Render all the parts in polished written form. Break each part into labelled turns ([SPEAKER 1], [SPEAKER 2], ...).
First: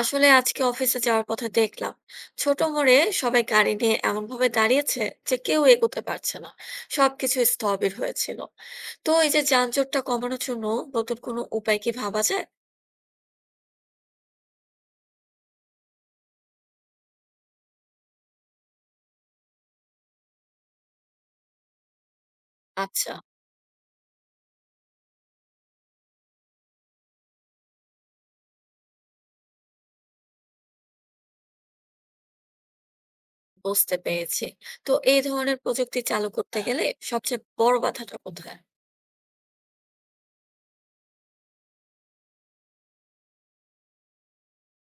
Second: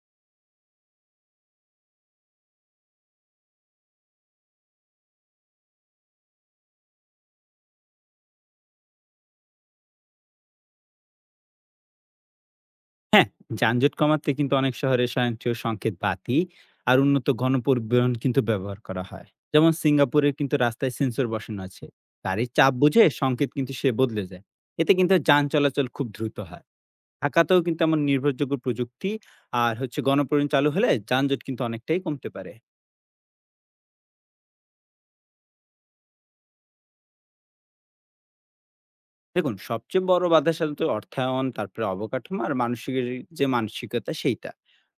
[SPEAKER 1] আসলে আজকে অফিসে যাওয়ার পথে দেখলাম ছোট মোড়ে সবাই গাড়ি নিয়ে এমন ভাবে দাঁড়িয়েছে যে কেউ এগোতে পারছে না, সবকিছু স্থবির হয়েছিল। তো এই যে যানজটটা কমানোর জন্য নতুন কোনো উপায় কি ভাবা যায়?
[SPEAKER 2] হ্যাঁ, যানজট কমাতে কিন্তু অনেক শহরে স্বয়ংক্রিয় সংকেত বাতি আর উন্নত গণপরিবহন কিন্তু ব্যবহার করা হয়। যেমন সিঙ্গাপুরে কিন্তু রাস্তায় সেন্সর বসানো আছে, গাড়ির চাপ বুঝে
[SPEAKER 1] আচ্ছা,
[SPEAKER 2] সংকেত কিন্তু সে বদলে যায়। এতে কিন্তু যান চলাচল খুব দ্রুত হয়। ঢাকাতেও কিন্তু এমন নির্ভরযোগ্য প্রযুক্তি আর হচ্ছে গণপরিবহন চালু হলে যানজট কিন্তু অনেকটাই কমতে পারে।
[SPEAKER 1] বুঝতে পেরেছি। তো এই ধরনের প্রযুক্তি চালু করতে গেলে সবচেয়ে বড় বাধাটা কোথায়?
[SPEAKER 2] দেখুন, সবচেয়ে বড় বাধা সাধারণত অর্থায়ন, তারপরে অবকাঠামো আর মানসিকের যে মানসিকতা সেইটা।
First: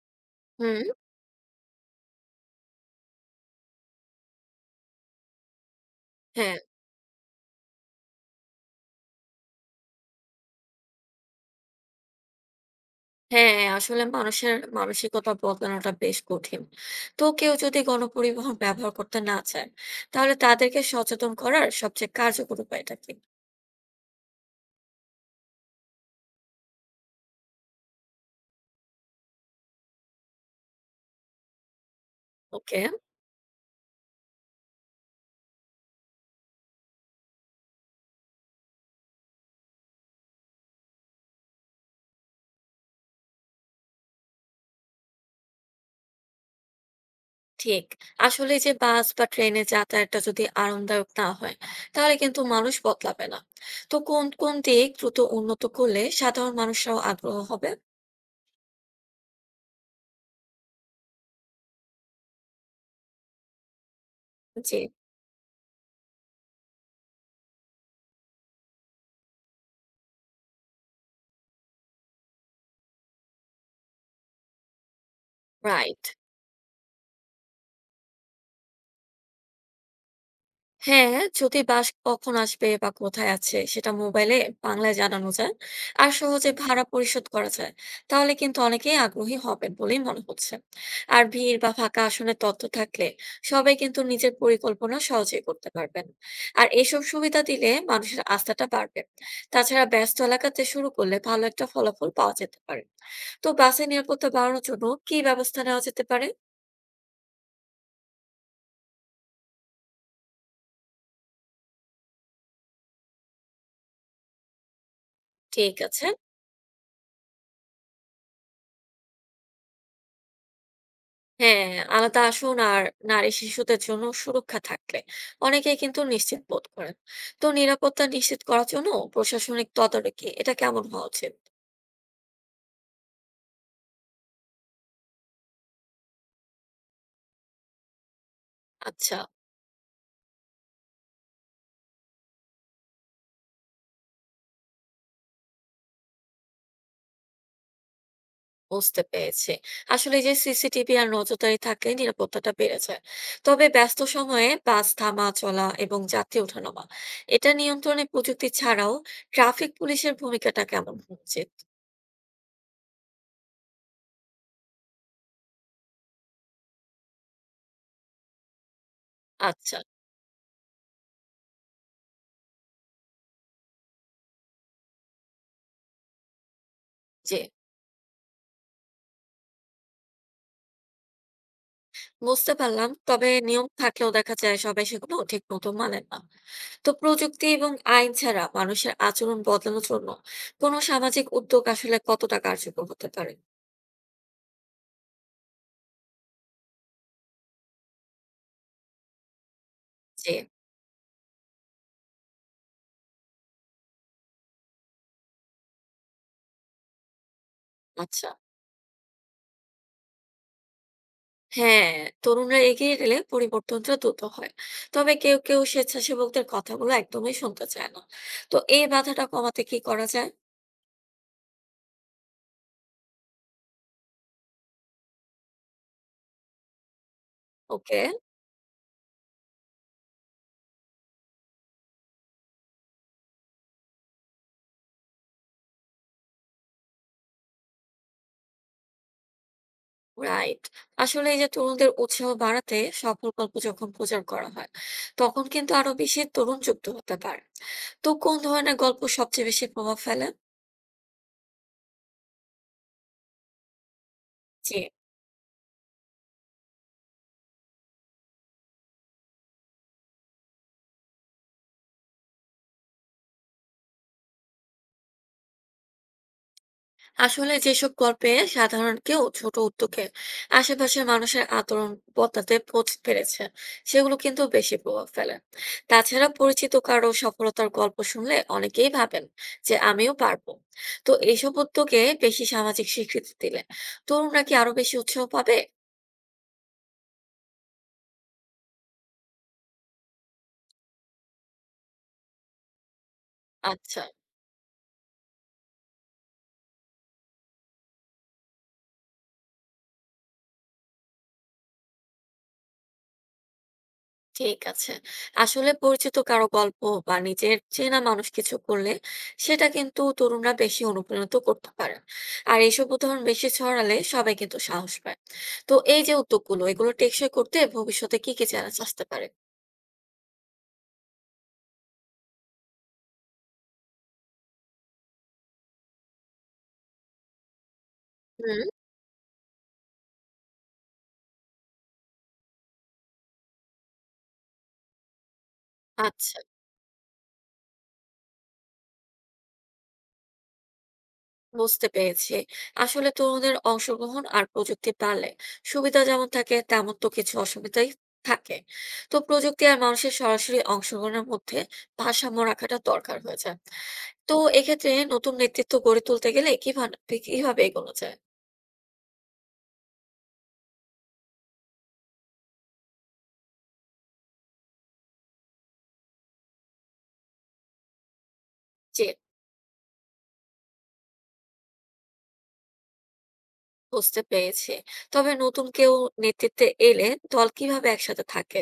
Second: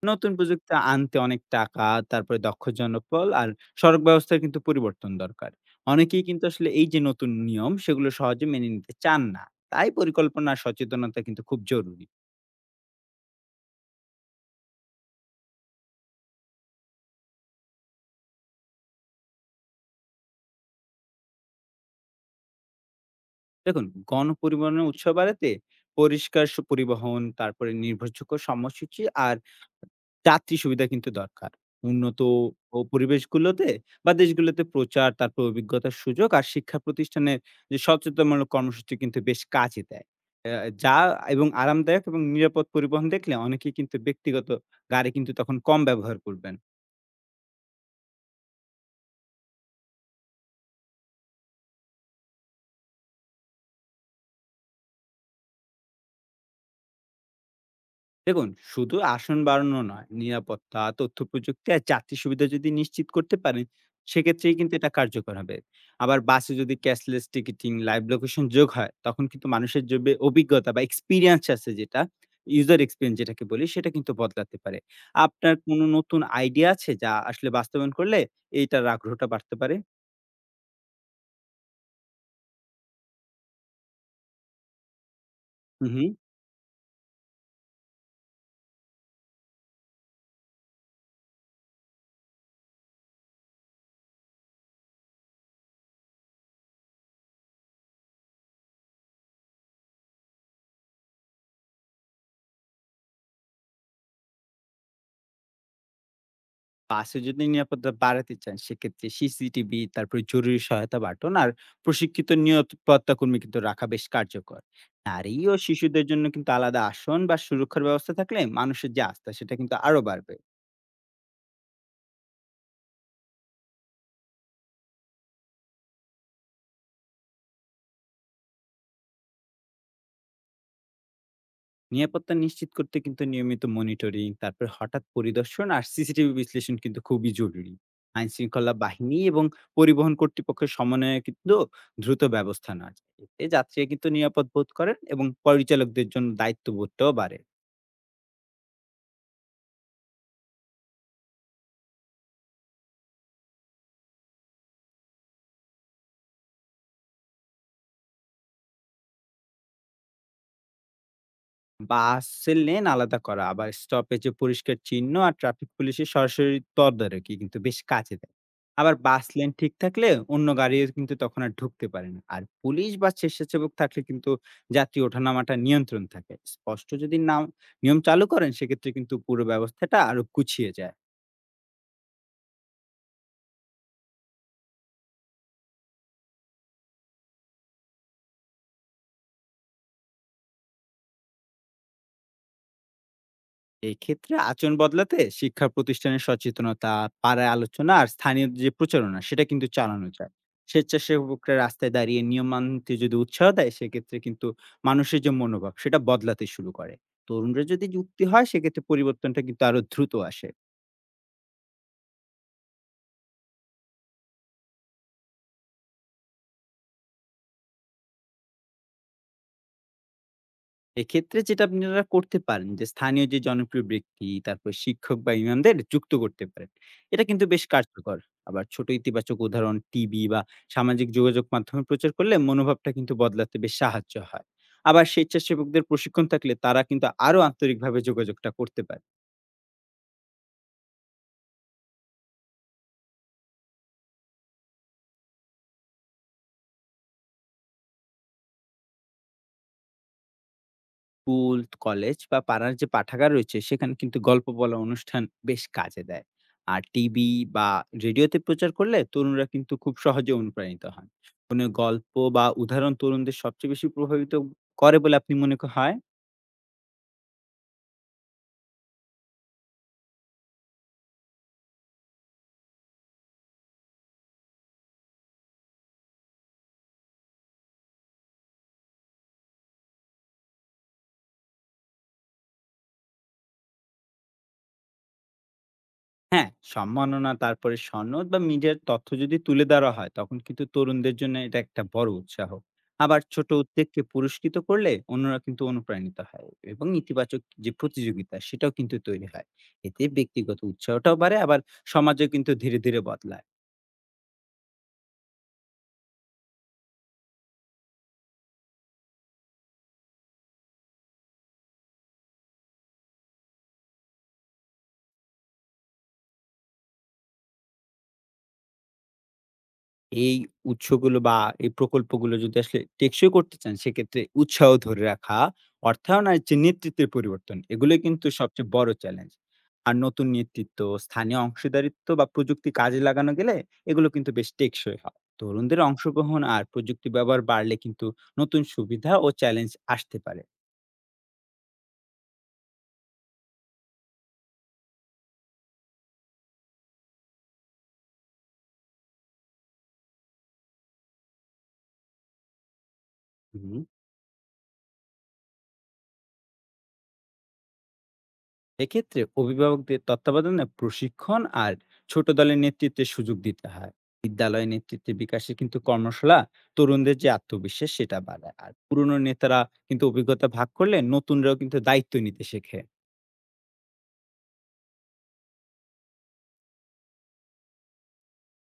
[SPEAKER 2] নতুন প্রযুক্তি
[SPEAKER 1] হুম।
[SPEAKER 2] আনতে অনেক টাকা, তারপরে দক্ষ জনবল আর সড়ক ব্যবস্থার কিন্তু পরিবর্তন দরকার। অনেকেই কিন্তু
[SPEAKER 1] হ্যাঁ।
[SPEAKER 2] আসলে এই যে নতুন নিয়ম সেগুলো সহজে মেনে নিতে চান না। তাই পরিকল্পনা আর সচেতনতা কিন্তু খুব জরুরি।
[SPEAKER 1] হ্যাঁ, আসলে মানুষের মানসিকতা বদলানোটা বেশ কঠিন। তো কেউ যদি গণপরিবহন ব্যবহার করতে না চায়, তাহলে তাদেরকে সচেতন করার সবচেয়ে কার্যকর উপায়টা কি?
[SPEAKER 2] দেখুন, গণপরিবহনের উৎস বাড়াতে পরিষ্কার সু পরিবহন, তারপরে নির্ভরযোগ্য সময়সূচি আর যাত্রী সুবিধা কিন্তু দরকার। উন্নত ও
[SPEAKER 1] ওকে।
[SPEAKER 2] পরিবেশগুলোতে বা দেশগুলোতে প্রচার, তারপর অভিজ্ঞতার সুযোগ আর শিক্ষা প্রতিষ্ঠানের যে সচেতনমূলক কর্মসূচি কিন্তু বেশ কাজে দেয়। আ যা এবং আরামদায়ক এবং নিরাপদ পরিবহন দেখলে অনেকেই কিন্তু ব্যক্তিগত গাড়ি কিন্তু তখন কম ব্যবহার করবেন।
[SPEAKER 1] ঠিক, আসলে যে বাস বা ট্রেনে যাতায়াতটা যদি আরামদায়ক না হয়, তাহলে কিন্তু মানুষ বদলাবে না। তো কোন কোন দিক দ্রুত উন্নত করলে সাধারণ মানুষরাও আগ্রহ হবে?
[SPEAKER 2] দেখুন, শুধু আসন বাড়ানো নয়, নিরাপত্তা, তথ্য প্রযুক্তি আর যাত্রী সুবিধা যদি নিশ্চিত করতে পারেন, সেক্ষেত্রেই কিন্তু
[SPEAKER 1] জি।
[SPEAKER 2] এটা কার্যকর হবে। আবার বাসে যদি ক্যাশলেস টিকিটিং, লাইভ লোকেশন যোগ হয়, তখন কিন্তু মানুষের যে অভিজ্ঞতা বা এক্সপেরিয়েন্স আছে যেটা, ইউজার এক্সপেরিয়েন্স যেটাকে বলি, সেটা কিন্তু বদলাতে পারে। আপনার কোনো
[SPEAKER 1] রাইট।
[SPEAKER 2] নতুন আইডিয়া আছে যা আসলে বাস্তবায়ন করলে এইটার আগ্রহটা বাড়তে পারে?
[SPEAKER 1] হ্যাঁ, যদি বাস কখন আসবে বা কোথায় আছে সেটা মোবাইলে বাংলায় জানানো যায়
[SPEAKER 2] হু।
[SPEAKER 1] আর সহজে ভাড়া পরিশোধ করা যায়, তাহলে কিন্তু অনেকেই আগ্রহী হবেন বলেই মনে হচ্ছে। আর ভিড় বা ফাঁকা আসনের তথ্য থাকলে সবাই কিন্তু নিজের পরিকল্পনা সহজেই করতে পারবেন। আর এইসব সুবিধা দিলে মানুষের আস্থাটা বাড়বে। তাছাড়া ব্যস্ত এলাকাতে শুরু করলে ভালো একটা ফলাফল পাওয়া যেতে পারে। তো বাসের নিরাপত্তা বাড়ানোর জন্য কি ব্যবস্থা নেওয়া যেতে পারে?
[SPEAKER 2] বাসে যদি নিরাপত্তা বাড়াতে চান সেক্ষেত্রে সিসিটিভি, তারপরে জরুরি সহায়তা বাটন আর প্রশিক্ষিত নিরাপত্তা কর্মী কিন্তু রাখা বেশ কার্যকর। নারী ও
[SPEAKER 1] ঠিক
[SPEAKER 2] শিশুদের
[SPEAKER 1] আছে।
[SPEAKER 2] জন্য কিন্তু আলাদা আসন বা সুরক্ষার ব্যবস্থা থাকলে মানুষের যে আস্থা সেটা কিন্তু আরো বাড়বে।
[SPEAKER 1] হ্যাঁ, আলাদা আসন আর নারী শিশুদের জন্য সুরক্ষা থাকলে অনেকেই কিন্তু নিশ্চিত বোধ করেন। তো নিরাপত্তা নিশ্চিত করার জন্য প্রশাসনিক তদারকি এটা কেমন হওয়া উচিত?
[SPEAKER 2] নিরাপত্তা নিশ্চিত করতে কিন্তু নিয়মিত মনিটরিং, তারপরে হঠাৎ পরিদর্শন আর সিসিটিভি বিশ্লেষণ কিন্তু খুবই জরুরি। আইন শৃঙ্খলা
[SPEAKER 1] আচ্ছা,
[SPEAKER 2] বাহিনী এবং পরিবহন কর্তৃপক্ষের সমন্বয়ে কিন্তু দ্রুত ব্যবস্থা নেওয়া যায়। এতে যাত্রীরা কিন্তু নিরাপদ বোধ করেন এবং পরিচালকদের জন্য দায়িত্ববোধটাও বাড়ে।
[SPEAKER 1] বুঝতে পেরেছি। আসলে এই যে সিসিটিভি আর নজরদারি থাকলে নিরাপত্তাটা বেড়ে যায়। তবে ব্যস্ত সময়ে বাস থামা চলা এবং যাত্রী ওঠানামা, এটা নিয়ন্ত্রণে প্রযুক্তি ছাড়াও ট্রাফিক পুলিশের ভূমিকাটা কেমন হওয়া উচিত?
[SPEAKER 2] বাসের লেন আলাদা করা, আবার স্টপেজে পরিষ্কার চিহ্ন আর ট্রাফিক পুলিশের সরাসরি তদারকি কিন্তু বেশ কাজে দেয়। আবার বাস লেন ঠিক
[SPEAKER 1] আচ্ছা।
[SPEAKER 2] থাকলে অন্য গাড়িও কিন্তু তখন আর ঢুকতে পারে না। আর পুলিশ বা স্বেচ্ছাসেবক থাকলে কিন্তু যাত্রী ওঠানামাটা নিয়ন্ত্রণ থাকে। স্পষ্ট যদি
[SPEAKER 1] জি।
[SPEAKER 2] নাম নিয়ম চালু করেন সেক্ষেত্রে কিন্তু পুরো ব্যবস্থাটা আরো গুছিয়ে যায়।
[SPEAKER 1] বুঝতে পারলাম। তবে নিয়ম থাকলেও দেখা যায় সবাই সেগুলো ঠিক মতো মানেন না। তো প্রযুক্তি এবং আইন ছাড়া মানুষের আচরণ বদলানোর জন্য কোনো সামাজিক উদ্যোগ আসলে কতটা কার্যকর হতে পারে?
[SPEAKER 2] এক্ষেত্রে আচরণ বদলাতে শিক্ষা প্রতিষ্ঠানের সচেতনতা, পাড়ায় আলোচনা আর স্থানীয় যে প্রচারণা সেটা কিন্তু চালানো
[SPEAKER 1] যে।
[SPEAKER 2] যায়। স্বেচ্ছাসেবকরা রাস্তায় দাঁড়িয়ে নিয়ম মানতে যদি উৎসাহ দেয় সেক্ষেত্রে কিন্তু মানুষের যে মনোভাব সেটা বদলাতে শুরু করে। তরুণরা যদি যুক্তি
[SPEAKER 1] আচ্ছা।
[SPEAKER 2] হয় সেক্ষেত্রে পরিবর্তনটা কিন্তু আরো দ্রুত আসে।
[SPEAKER 1] হ্যাঁ, তরুণরা এগিয়ে গেলে পরিবর্তনটা দ্রুত হয়। তবে কেউ কেউ স্বেচ্ছাসেবকদের কথাগুলো একদমই শুনতে চায় না। তো এই বাধাটা কমাতে কি করা যায়?
[SPEAKER 2] এক্ষেত্রে যেটা আপনারা করতে পারেন যে স্থানীয় যে জনপ্রিয় ব্যক্তি, তারপর শিক্ষক বা ইমামদের যুক্ত করতে পারেন, এটা কিন্তু বেশ
[SPEAKER 1] ওকে।
[SPEAKER 2] কার্যকর। আবার ছোট ইতিবাচক উদাহরণ টিভি বা সামাজিক যোগাযোগ মাধ্যমে প্রচার করলে মনোভাবটা কিন্তু বদলাতে বেশ সাহায্য হয়। আবার স্বেচ্ছাসেবকদের প্রশিক্ষণ থাকলে তারা কিন্তু আরো আন্তরিকভাবে যোগাযোগটা করতে পারে।
[SPEAKER 1] রাইট। আসলে এই যে তরুণদের উৎসাহ বাড়াতে সফল গল্প যখন প্রচার করা হয়, তখন কিন্তু আরো বেশি তরুণ যুক্ত হতে পারে। তো কোন ধরনের গল্প সবচেয়ে বেশি প্রভাব ফেলে?
[SPEAKER 2] স্কুল, কলেজ বা পাড়ার যে পাঠাগার রয়েছে সেখানে কিন্তু গল্প
[SPEAKER 1] জি।
[SPEAKER 2] বলা অনুষ্ঠান বেশ কাজে দেয়। আর টিভি বা রেডিওতে প্রচার করলে তরুণরা কিন্তু খুব সহজে অনুপ্রাণিত হন। কোনো গল্প বা উদাহরণ তরুণদের সবচেয়ে বেশি প্রভাবিত করে বলে আপনি মনে হয়?
[SPEAKER 1] আসলে যেসব গল্পে সাধারণ কেউ ছোট উদ্যোগে আশেপাশের মানুষের আচরণ বদলাতে পেরেছে সেগুলো কিন্তু বেশি প্রভাব ফেলে। তাছাড়া পরিচিত কারো সফলতার গল্প শুনলে অনেকেই ভাবেন যে আমিও পারবো। তো এইসব উদ্যোগে বেশি সামাজিক স্বীকৃতি দিলে তরুণরা কি আরো বেশি উৎসাহ পাবে?
[SPEAKER 2] হ্যাঁ, সম্মাননা, তারপরে সনদ বা মিডিয়ার তথ্য যদি তুলে ধরা হয়, তখন কিন্তু তরুণদের জন্য এটা একটা বড় উৎসাহ। আবার ছোট উদ্যোগকে
[SPEAKER 1] আচ্ছা।
[SPEAKER 2] পুরস্কৃত করলে অন্যরা কিন্তু অনুপ্রাণিত হয় এবং ইতিবাচক যে প্রতিযোগিতা সেটাও কিন্তু তৈরি হয়। এতে ব্যক্তিগত উৎসাহটাও বাড়ে, আবার সমাজও কিন্তু ধীরে, ধীরে বদলায়।
[SPEAKER 1] ঠিক আছে। আসলে পরিচিত কারো গল্প বা নিজের চেনা মানুষ কিছু করলে সেটা কিন্তু তরুণরা বেশি অনুপ্রাণিত করতে পারে। আর এইসব উদাহরণ বেশি ছড়ালে সবাই কিন্তু সাহস পায়। তো এই যে উদ্যোগগুলো, এগুলো টেকসই করতে ভবিষ্যতে কি চ্যালেঞ্জ আসতে পারে?
[SPEAKER 2] এই উৎসগুলো বা এই প্রকল্পগুলো যদি আসলে টেকসই করতে চান, সেক্ষেত্রে উৎসাহ ধরে রাখা, অর্থায়ন আর যে নেতৃত্বের পরিবর্তন, এগুলোই কিন্তু সবচেয়ে
[SPEAKER 1] হুম।
[SPEAKER 2] বড় চ্যালেঞ্জ। আর নতুন নেতৃত্ব, স্থানীয় অংশীদারিত্ব বা প্রযুক্তি কাজে লাগানো গেলে এগুলো কিন্তু বেশ টেকসই হয়। তরুণদের
[SPEAKER 1] আচ্ছা,
[SPEAKER 2] অংশগ্রহণ আর প্রযুক্তি ব্যবহার বাড়লে কিন্তু নতুন সুবিধা ও চ্যালেঞ্জ আসতে পারে।
[SPEAKER 1] বুঝতে পেরেছি। আসলে তরুণদের অংশগ্রহণ আর প্রযুক্তি বাড়লে সুবিধা যেমন থাকে তেমন তো কিছু অসুবিধাই থাকে। তো প্রযুক্তি আর মানুষের সরাসরি অংশগ্রহণের মধ্যে ভারসাম্য রাখাটা দরকার হয়ে যায়।
[SPEAKER 2] হুম।
[SPEAKER 1] তো এক্ষেত্রে নতুন নেতৃত্ব গড়ে তুলতে গেলে কিভাবে কিভাবে এগোনো যায়?
[SPEAKER 2] এক্ষেত্রে অভিভাবকদের তত্ত্বাবধানে প্রশিক্ষণ আর ছোট দলের নেতৃত্বের সুযোগ দিতে হয়। বিদ্যালয় নেতৃত্বে বিকাশে কিন্তু কর্মশালা তরুণদের যে আত্মবিশ্বাস সেটা বাড়ায়, আর
[SPEAKER 1] জি,
[SPEAKER 2] পুরনো নেতারা কিন্তু অভিজ্ঞতা ভাগ করলে নতুনরাও কিন্তু দায়িত্ব নিতে শেখে।
[SPEAKER 1] বুঝতে পেরেছি। তবে নতুন কেউ নেতৃত্বে এলে দল কিভাবে একসাথে থাকে?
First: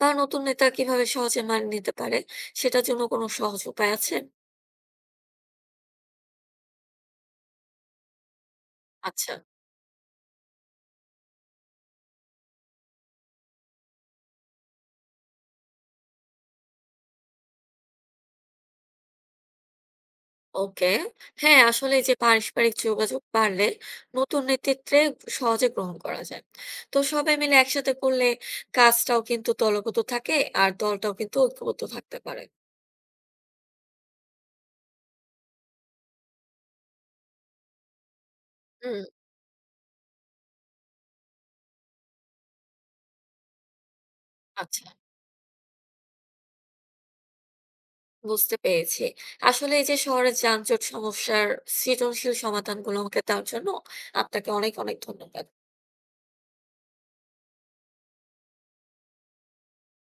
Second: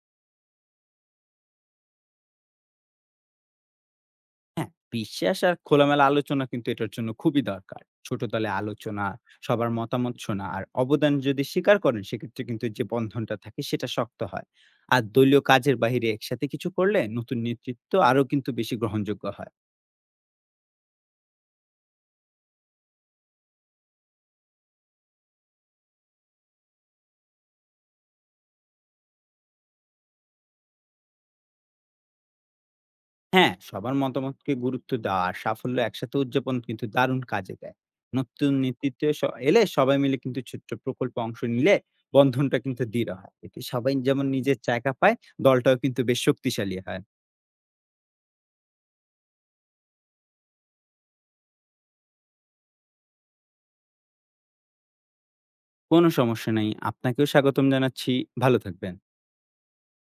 [SPEAKER 1] বা নতুন নেতা কিভাবে সহজে মানিয়ে নিতে পারে? সেটার জন্য কোনো সহজ উপায় আছে?
[SPEAKER 2] হ্যাঁ, বিশ্বাস আর খোলামেলা আলোচনা কিন্তু এটার জন্য খুবই দরকার। ছোট দলে আলোচনা,
[SPEAKER 1] আচ্ছা।
[SPEAKER 2] সবার মতামত শোনা আর অবদান যদি স্বীকার করেন সেক্ষেত্রে কিন্তু যে বন্ধনটা থাকে সেটা শক্ত হয়। আর দলীয় কাজের বাইরে একসাথে কিছু করলে নতুন নেতৃত্ব আরো কিন্তু বেশি গ্রহণযোগ্য হয়।
[SPEAKER 1] ওকে। হ্যাঁ, আসলে এই যে পারস্পরিক যোগাযোগ বাড়লে নতুন নেতৃত্বে সহজে গ্রহণ করা যায়। তো সবাই মিলে একসাথে করলে কাজটাও কিন্তু দলগত থাকে আর দলটাও কিন্তু ঐক্যবদ্ধ থাকতে পারে।
[SPEAKER 2] হ্যাঁ, সবার মতামতকে গুরুত্ব দেওয়া আর সাফল্য একসাথে উদযাপন কিন্তু দারুণ কাজে দেয়। নতুন
[SPEAKER 1] হুম।
[SPEAKER 2] নেতৃত্বে স এলে সবাই মিলে কিন্তু ছোট্ট প্রকল্পে অংশ নিলে বন্ধনটা কিন্তু দৃঢ় হয়। এতে সবাই যেমন নিজের
[SPEAKER 1] আচ্ছা।
[SPEAKER 2] জায়গা পায়, দলটাও কিন্তু বেশ শক্তিশালী হয়।
[SPEAKER 1] বুঝতে পেরেছি। আসলে এই যে শহরের যানজট সমস্যার সৃজনশীল সমাধানগুলো আমাকে দেওয়ার জন্য আপনাকে অনেক, অনেক ধন্যবাদ।
[SPEAKER 2] কোনো সমস্যা নাই। আপনাকেও স্বাগতম জানাচ্ছি। ভালো থাকবেন।